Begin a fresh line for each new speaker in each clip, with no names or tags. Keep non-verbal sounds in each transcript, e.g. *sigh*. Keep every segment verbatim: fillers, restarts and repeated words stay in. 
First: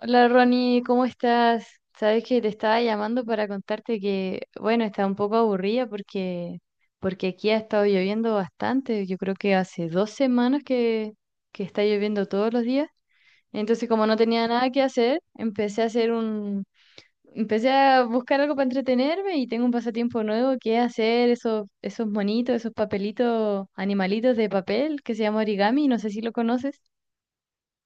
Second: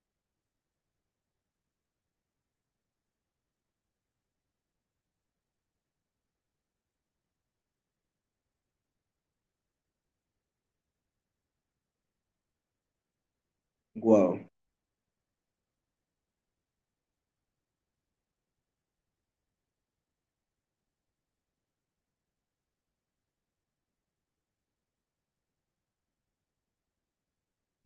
Hola Ronnie, ¿cómo estás? Sabes que te estaba llamando para contarte que, bueno, estaba un poco aburrida porque, porque aquí ha estado lloviendo bastante. Yo creo que hace dos semanas que, que está lloviendo todos los días. Entonces, como no
Wow.
tenía nada que hacer, empecé a hacer un, empecé a buscar algo para entretenerme y tengo un pasatiempo nuevo que es hacer esos, esos monitos, esos papelitos, animalitos de papel que se llama origami. No sé si lo conoces.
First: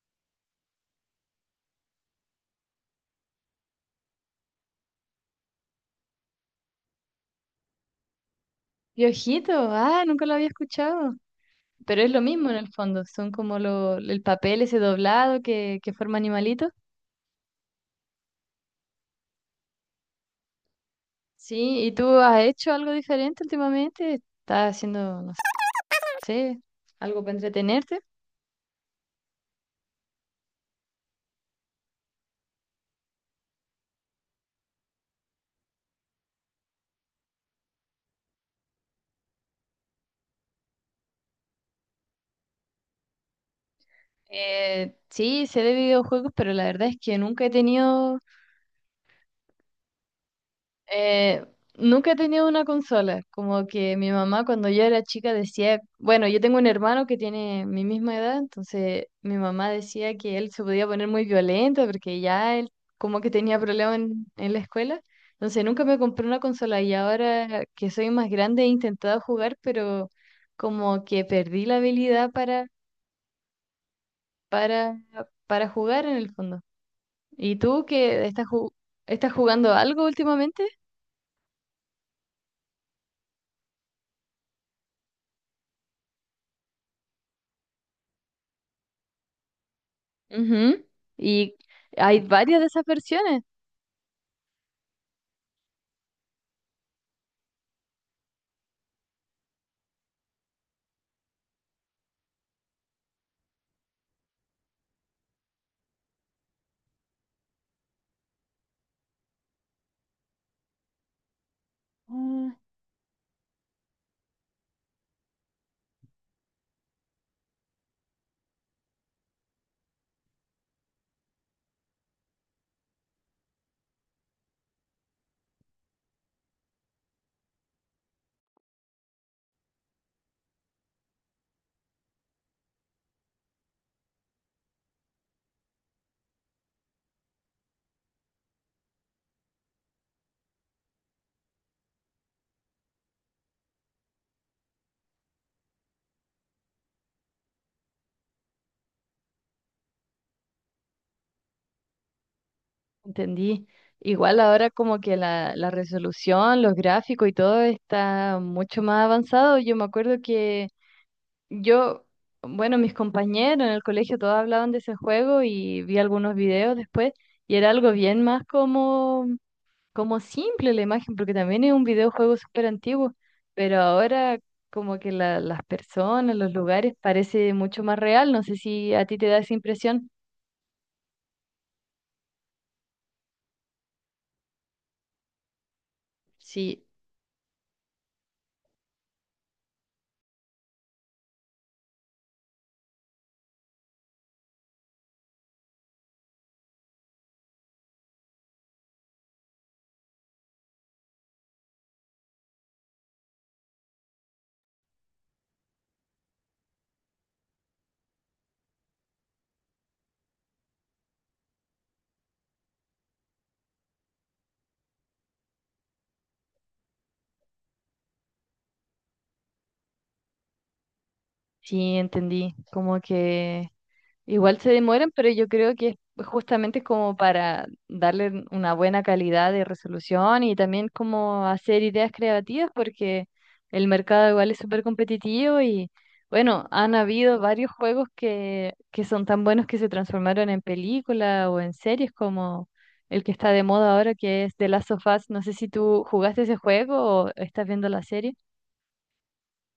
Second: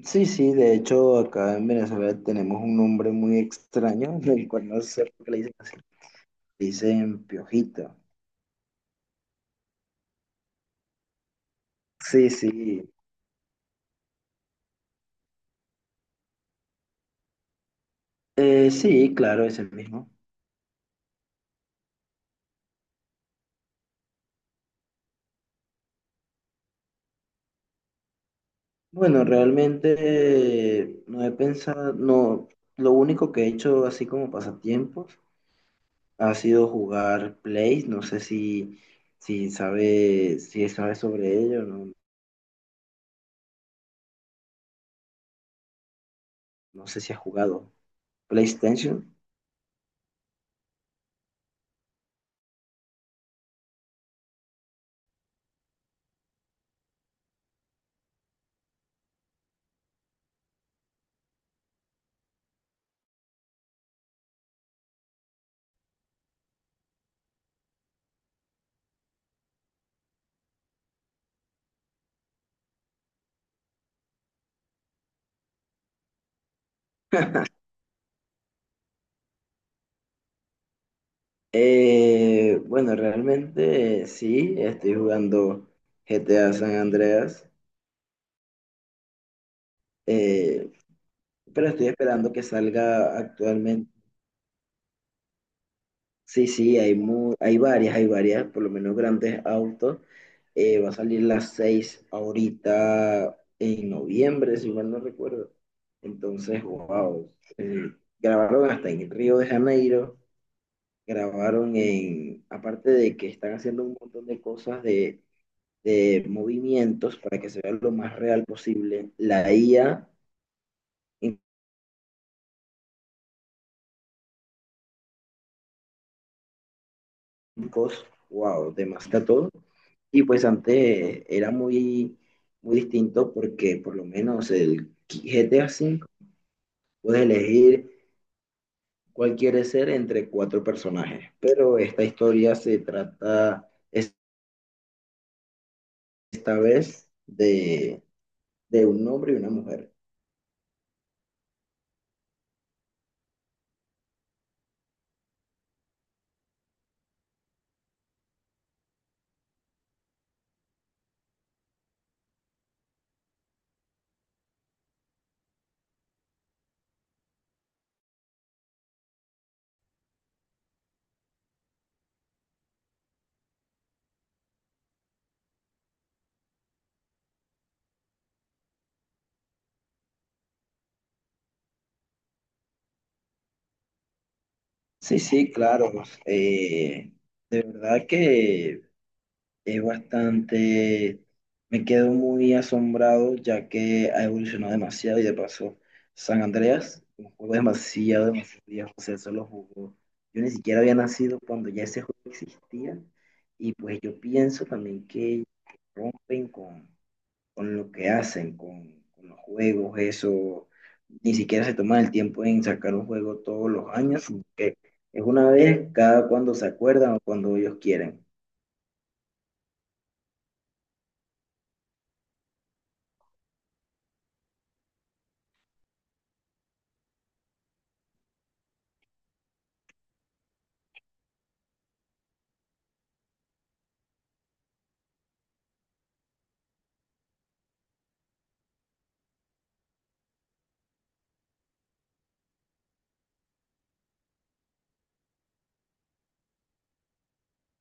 Sí, sí, de hecho acá en Venezuela tenemos un nombre muy extraño, *laughs* del cual no sé por qué le dicen así. Le dicen piojito.
Piojito, ah, nunca lo había escuchado. Pero es lo
Sí,
mismo en el
sí.
fondo, son como lo, el papel ese doblado que, que forma animalitos.
Eh, sí, claro, es el mismo.
Sí, ¿y tú has hecho algo diferente últimamente? ¿Estás haciendo, no sé, algo para entretenerte?
Bueno, realmente eh, no he pensado, no, lo único que he hecho así como pasatiempos ha sido jugar Play, no sé si, si sabe, si sabe sobre ello, no,
Eh, sí, sé de videojuegos, pero la verdad es que nunca he
no sé si has
tenido.
jugado PlayStation.
Eh, Nunca he tenido una consola, como que mi mamá cuando yo era chica decía, bueno, yo tengo un hermano que tiene mi misma edad, entonces mi mamá decía que él se podía poner muy violento porque ya él como que tenía problemas en, en la escuela, entonces nunca me compré una consola y ahora que soy más grande he intentado jugar, pero como que perdí la habilidad para, para, para jugar en el fondo. ¿Y tú que estás, ju- estás jugando algo últimamente?
Eh, bueno, realmente sí, estoy jugando G T A San Andreas,
Ujú. Y
eh,
hay
pero
varias de
estoy
esas
esperando que
versiones.
salga actualmente. Sí, sí, hay, mu- hay varias, hay varias, por lo menos grandes autos. Eh, va a salir las seis ahorita en noviembre, si mal no recuerdo. Entonces, wow. eh, grabaron hasta en Río de Janeiro,
Ah,
grabaron en, aparte de que están haciendo un montón de cosas de de movimientos para que se vea lo más real posible. La I A, incos, wow, demasiado todo. Y pues antes era muy, muy distinto porque por lo menos el G T A cinco puedes elegir cuál quieres ser entre cuatro personajes. Pero esta historia se trata es- esta vez de, de un hombre y una mujer.
entendí. Igual ahora como que la, la resolución, los gráficos y todo está mucho más avanzado. Yo me acuerdo que yo, bueno, mis compañeros en el colegio todos hablaban de ese juego y vi algunos videos después y era algo bien más como como simple la imagen, porque también es un videojuego súper antiguo, pero ahora como que la- las personas, los lugares, parece mucho más real. No sé si a ti te da esa impresión. Sí,
Sí, sí, claro. eh, de verdad que Es bastante, me quedo muy asombrado ya que ha evolucionado demasiado y de paso, San Andreas, un juego demasiado, demasiado viejo, o sea, eso lo jugó. Yo ni siquiera había nacido cuando ya ese juego existía y pues yo pienso también que rompen con, con lo que hacen, con, con los juegos, eso, ni siquiera se toman el tiempo en sacar un juego todos los años, sino que es una vez cada cuando se acuerdan o cuando ellos quieren.
sí, entendí. Como que igual se demoran, pero yo creo que es pues, justamente como para darle una buena calidad de resolución y también como hacer ideas creativas, porque el mercado igual es súper competitivo y bueno, han habido varios juegos que, que son tan buenos que se transformaron en película o en series como el que está de moda ahora, que es The Last of Us. No sé si tú jugaste ese juego o estás viendo la serie.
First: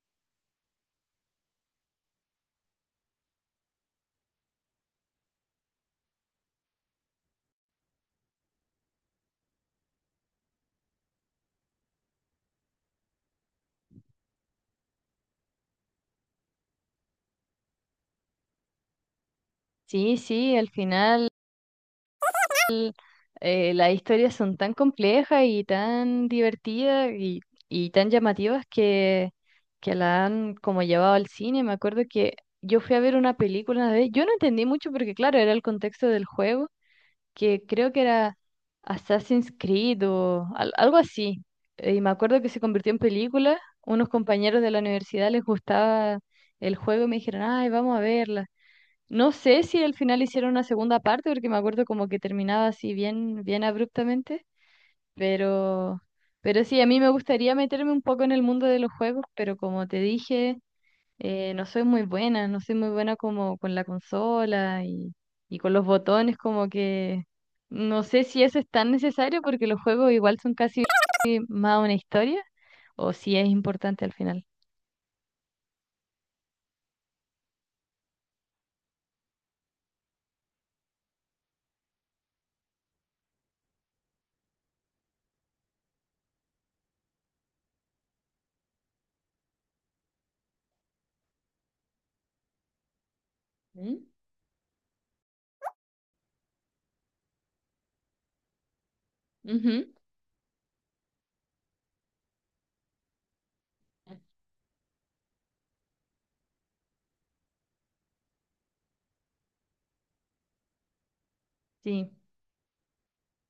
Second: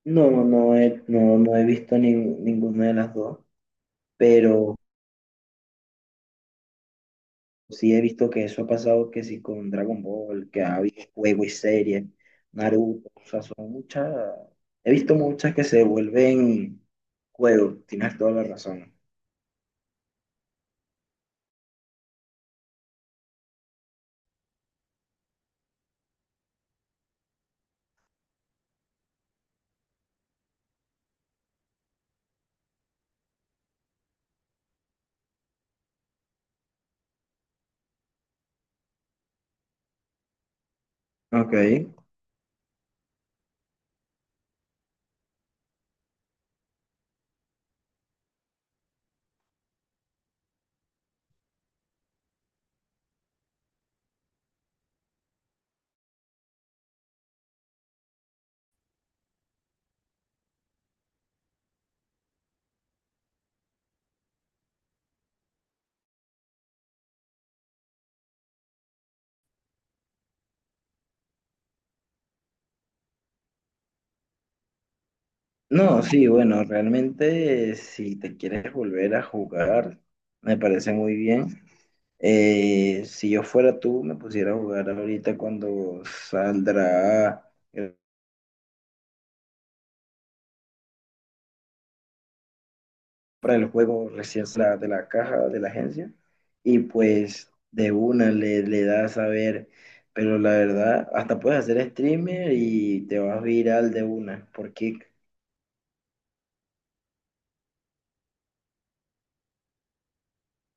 No, no he, no, no he visto ni- ninguna de las dos, pero sí he visto que eso ha pasado, que sí con Dragon Ball, que ha habido juego y serie, Naruto, o sea, son muchas, he visto muchas que se vuelven juego, tienes toda la razón.
Sí, sí, al final eh, las historias son tan complejas y tan divertidas y, y tan llamativas que, que la han como llevado al cine. Me acuerdo que yo fui a ver una película una vez, yo no entendí mucho porque claro, era el contexto del juego, que creo que era Assassin's Creed o al- algo así. Eh, Y me
Ok.
acuerdo que se convirtió en película, unos compañeros de la universidad les gustaba el juego y me dijeron, ay, vamos a verla. No sé si al final hicieron una segunda parte, porque me acuerdo como que terminaba así bien, bien abruptamente, pero, pero sí, a mí me gustaría meterme un poco en el mundo de los juegos, pero como te dije, eh, no soy muy buena, no soy muy buena como con la consola y, y con los botones, como que no sé si eso es tan necesario, porque los juegos igual son casi más una historia, o si es importante al final.
No, sí, bueno, realmente si te quieres volver a jugar, me parece muy bien. Eh, si yo fuera tú, me pusiera a jugar ahorita cuando saldrá. Para el juego recién la, de la caja de la agencia y pues de una le, le das a ver, pero la verdad, hasta puedes hacer streamer y te vas viral de una por Kick.
Sí.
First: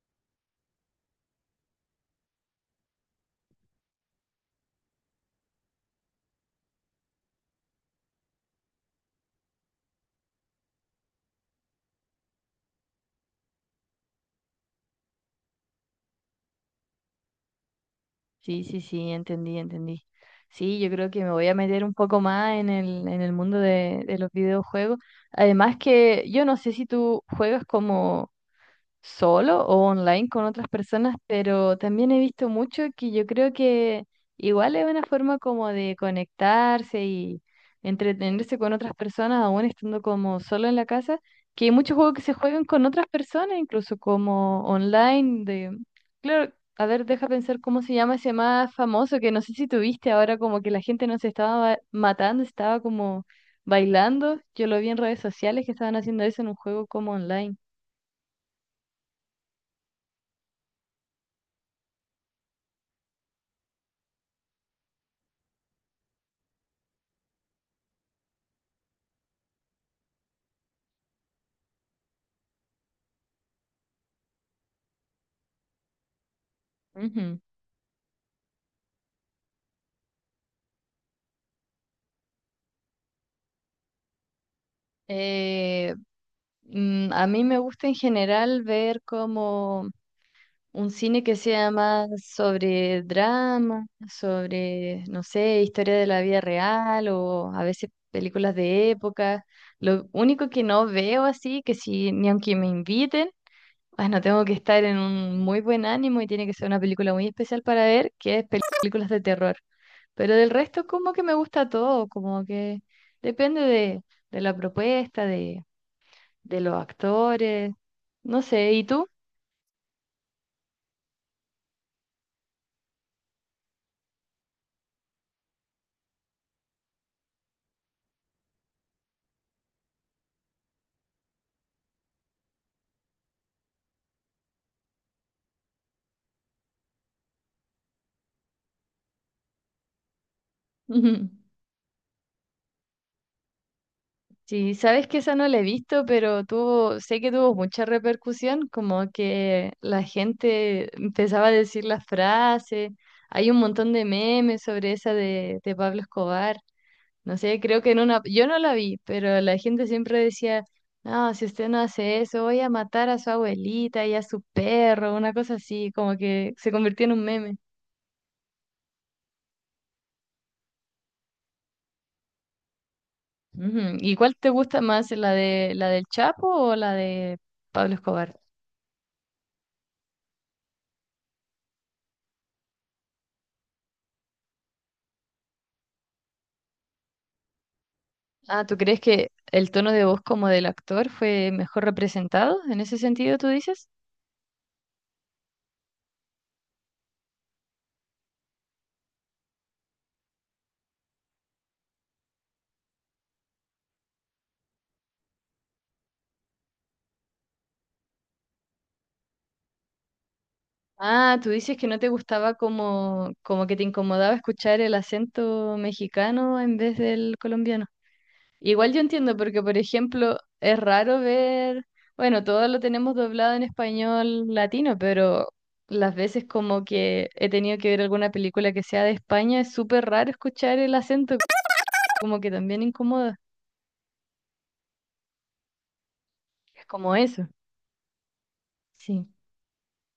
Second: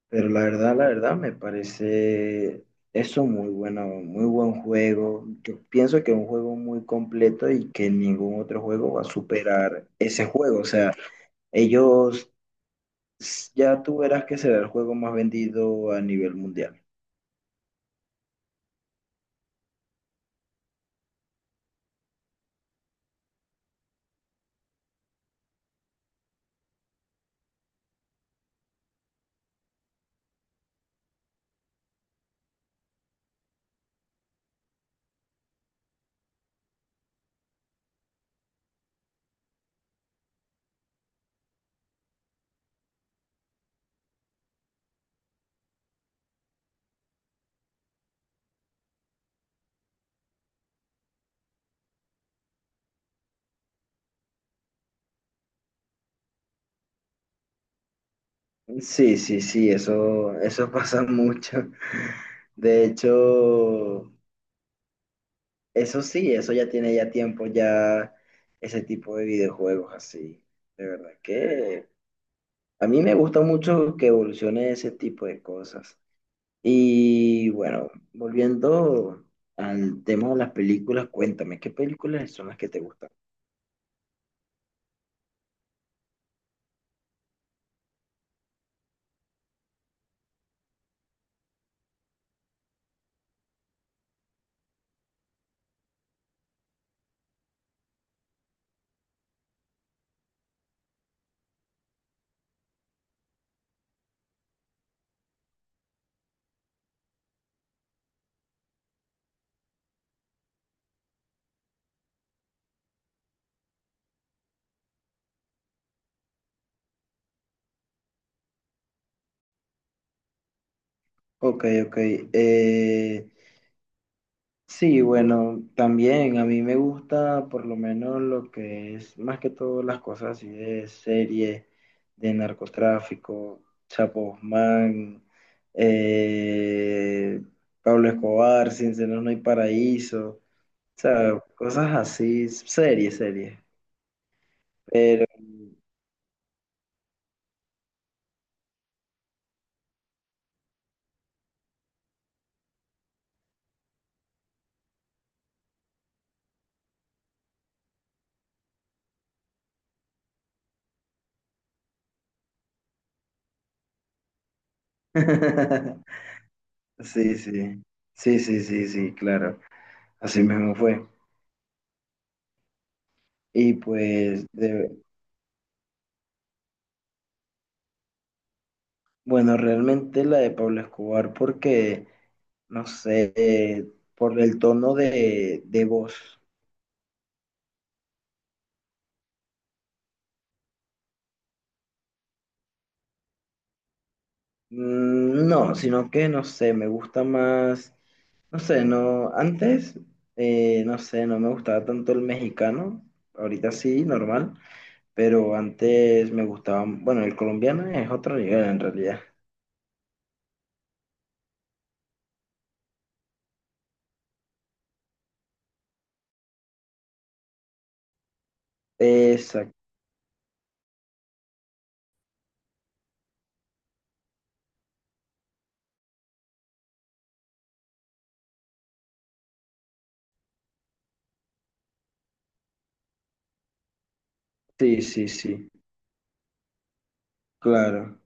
Pero la verdad, la verdad, me parece eso muy bueno, muy buen juego. Yo pienso que es un juego muy completo y que ningún otro juego va a superar ese juego. O sea, ellos ya tú verás que será el juego más vendido a nivel mundial.
Sí, sí, sí, entendí, entendí. Sí, yo creo que me voy a meter un poco más en el, en el mundo de, de los videojuegos. Además que yo no sé si tú juegas como solo o online con otras personas, pero también he visto mucho que yo creo que igual es una forma como de conectarse y entretenerse con otras personas, aún estando como solo en la casa, que hay muchos juegos que se juegan con otras personas, incluso como online, de... Claro, a ver, deja pensar cómo se llama ese más famoso, que no sé si tuviste ahora como que la gente no se estaba ba- matando, estaba como bailando. Yo lo vi en redes sociales que estaban haciendo eso en un juego como online.
Sí, sí, sí, eso, eso *laughs* pasa mucho. De hecho, eso sí, eso ya tiene ya tiempo, ya ese tipo de videojuegos así. De verdad que a mí me gusta mucho que evolucione ese tipo de cosas.
Ujú.
Y bueno, volviendo al tema de las películas, cuéntame, ¿qué películas son las que te gustan?
Eh, mm, a mí me gusta en general ver como un cine que sea más sobre drama, sobre, no sé, historia de la vida real o a veces películas de época. Lo único que no veo así, que si ni aunque me inviten, bueno, tengo que estar en un muy buen ánimo y tiene que ser una película muy especial para ver, que es películas de terror. Pero del resto como que me gusta todo, como que depende de de la propuesta, de los actores, no sé, ¿y tú?
Ok, ok. eh, Sí, bueno, también a mí me gusta por lo menos lo que es más que todo las cosas así de serie, de narcotráfico, Chapo Guzmán, eh, Pablo Escobar, Sin Senos No Hay Paraíso, o
Ujú.
sea, cosas así, serie, serie.
Sí, sabes que esa no
Pero
la he visto, pero tuvo, sé que tuvo mucha repercusión, como que la gente empezaba a decir las frases, hay un montón de memes sobre esa de, de Pablo Escobar, no sé, creo que en una, yo no la vi, pero la gente siempre decía, no, si usted no hace eso, voy a matar a su abuelita y a su perro, una cosa así, como
*laughs*
que se convirtió en un meme.
sí, sí, sí, sí, sí, sí, claro, así mismo fue. Y
Ujú. ¿Y cuál te
pues,
gusta más,
de,
la de la del Chapo o la de Pablo Escobar?
bueno, realmente la de Pablo Escobar porque, no sé, eh, por el tono de, de voz.
Ah, ¿tú crees que el tono de voz como del actor fue mejor representado? ¿En ese sentido tú dices?
Mm, No, sino que no sé, me gusta más, no sé, no, antes, eh, no sé, no me gustaba tanto el mexicano, ahorita sí, normal, pero antes me gustaba, bueno, el colombiano es otro nivel en realidad.
Ah, tú dices que no te gustaba como, como que te incomodaba escuchar el acento mexicano en vez del colombiano. Igual yo entiendo, porque por
Exacto,
ejemplo, es raro ver, bueno, todo lo tenemos doblado en español latino, pero las veces como que he tenido que ver alguna película que sea de España, es súper raro escuchar el acento, como que también incomoda. Es
sí,
como
sí,
eso.
sí,
Sí,
claro,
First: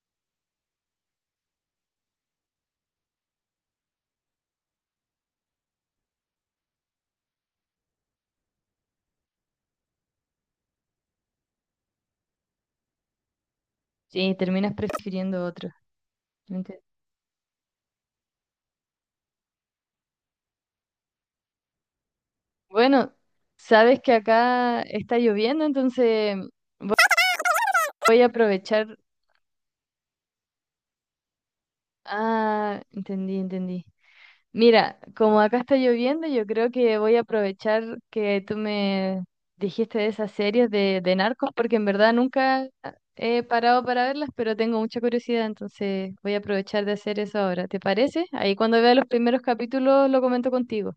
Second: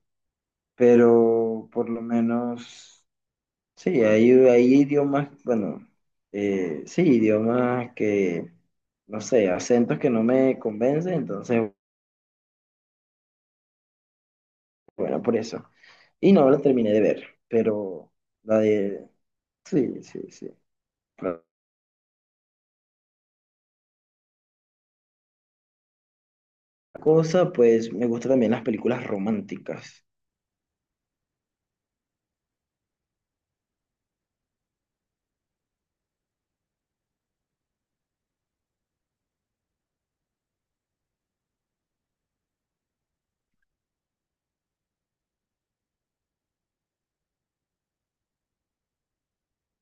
pero por lo menos. Sí, hay, hay idiomas, bueno, eh, sí, idiomas que, no sé, acentos que no me convencen, entonces,
sí, terminas
bueno, por
prefiriendo otro.
eso. Y no la
Ente-
terminé de ver, pero la de... Sí, sí, sí. Otra
Bueno, sabes que acá está lloviendo, entonces voy a
cosa,
aprovechar.
pues me gustan también las películas románticas.
Ah, entendí, entendí. Mira, como acá está lloviendo, yo creo que voy a aprovechar que tú me dijiste de esas series de, de narcos, porque en verdad nunca he parado para verlas, pero tengo mucha curiosidad, entonces voy a aprovechar de hacer eso ahora. ¿Te parece? Ahí cuando vea los primeros capítulos lo comento contigo.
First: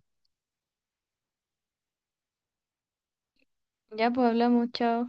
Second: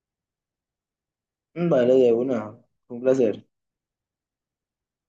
Vale, de una. Un placer.
Ya, pues hablamos, chao.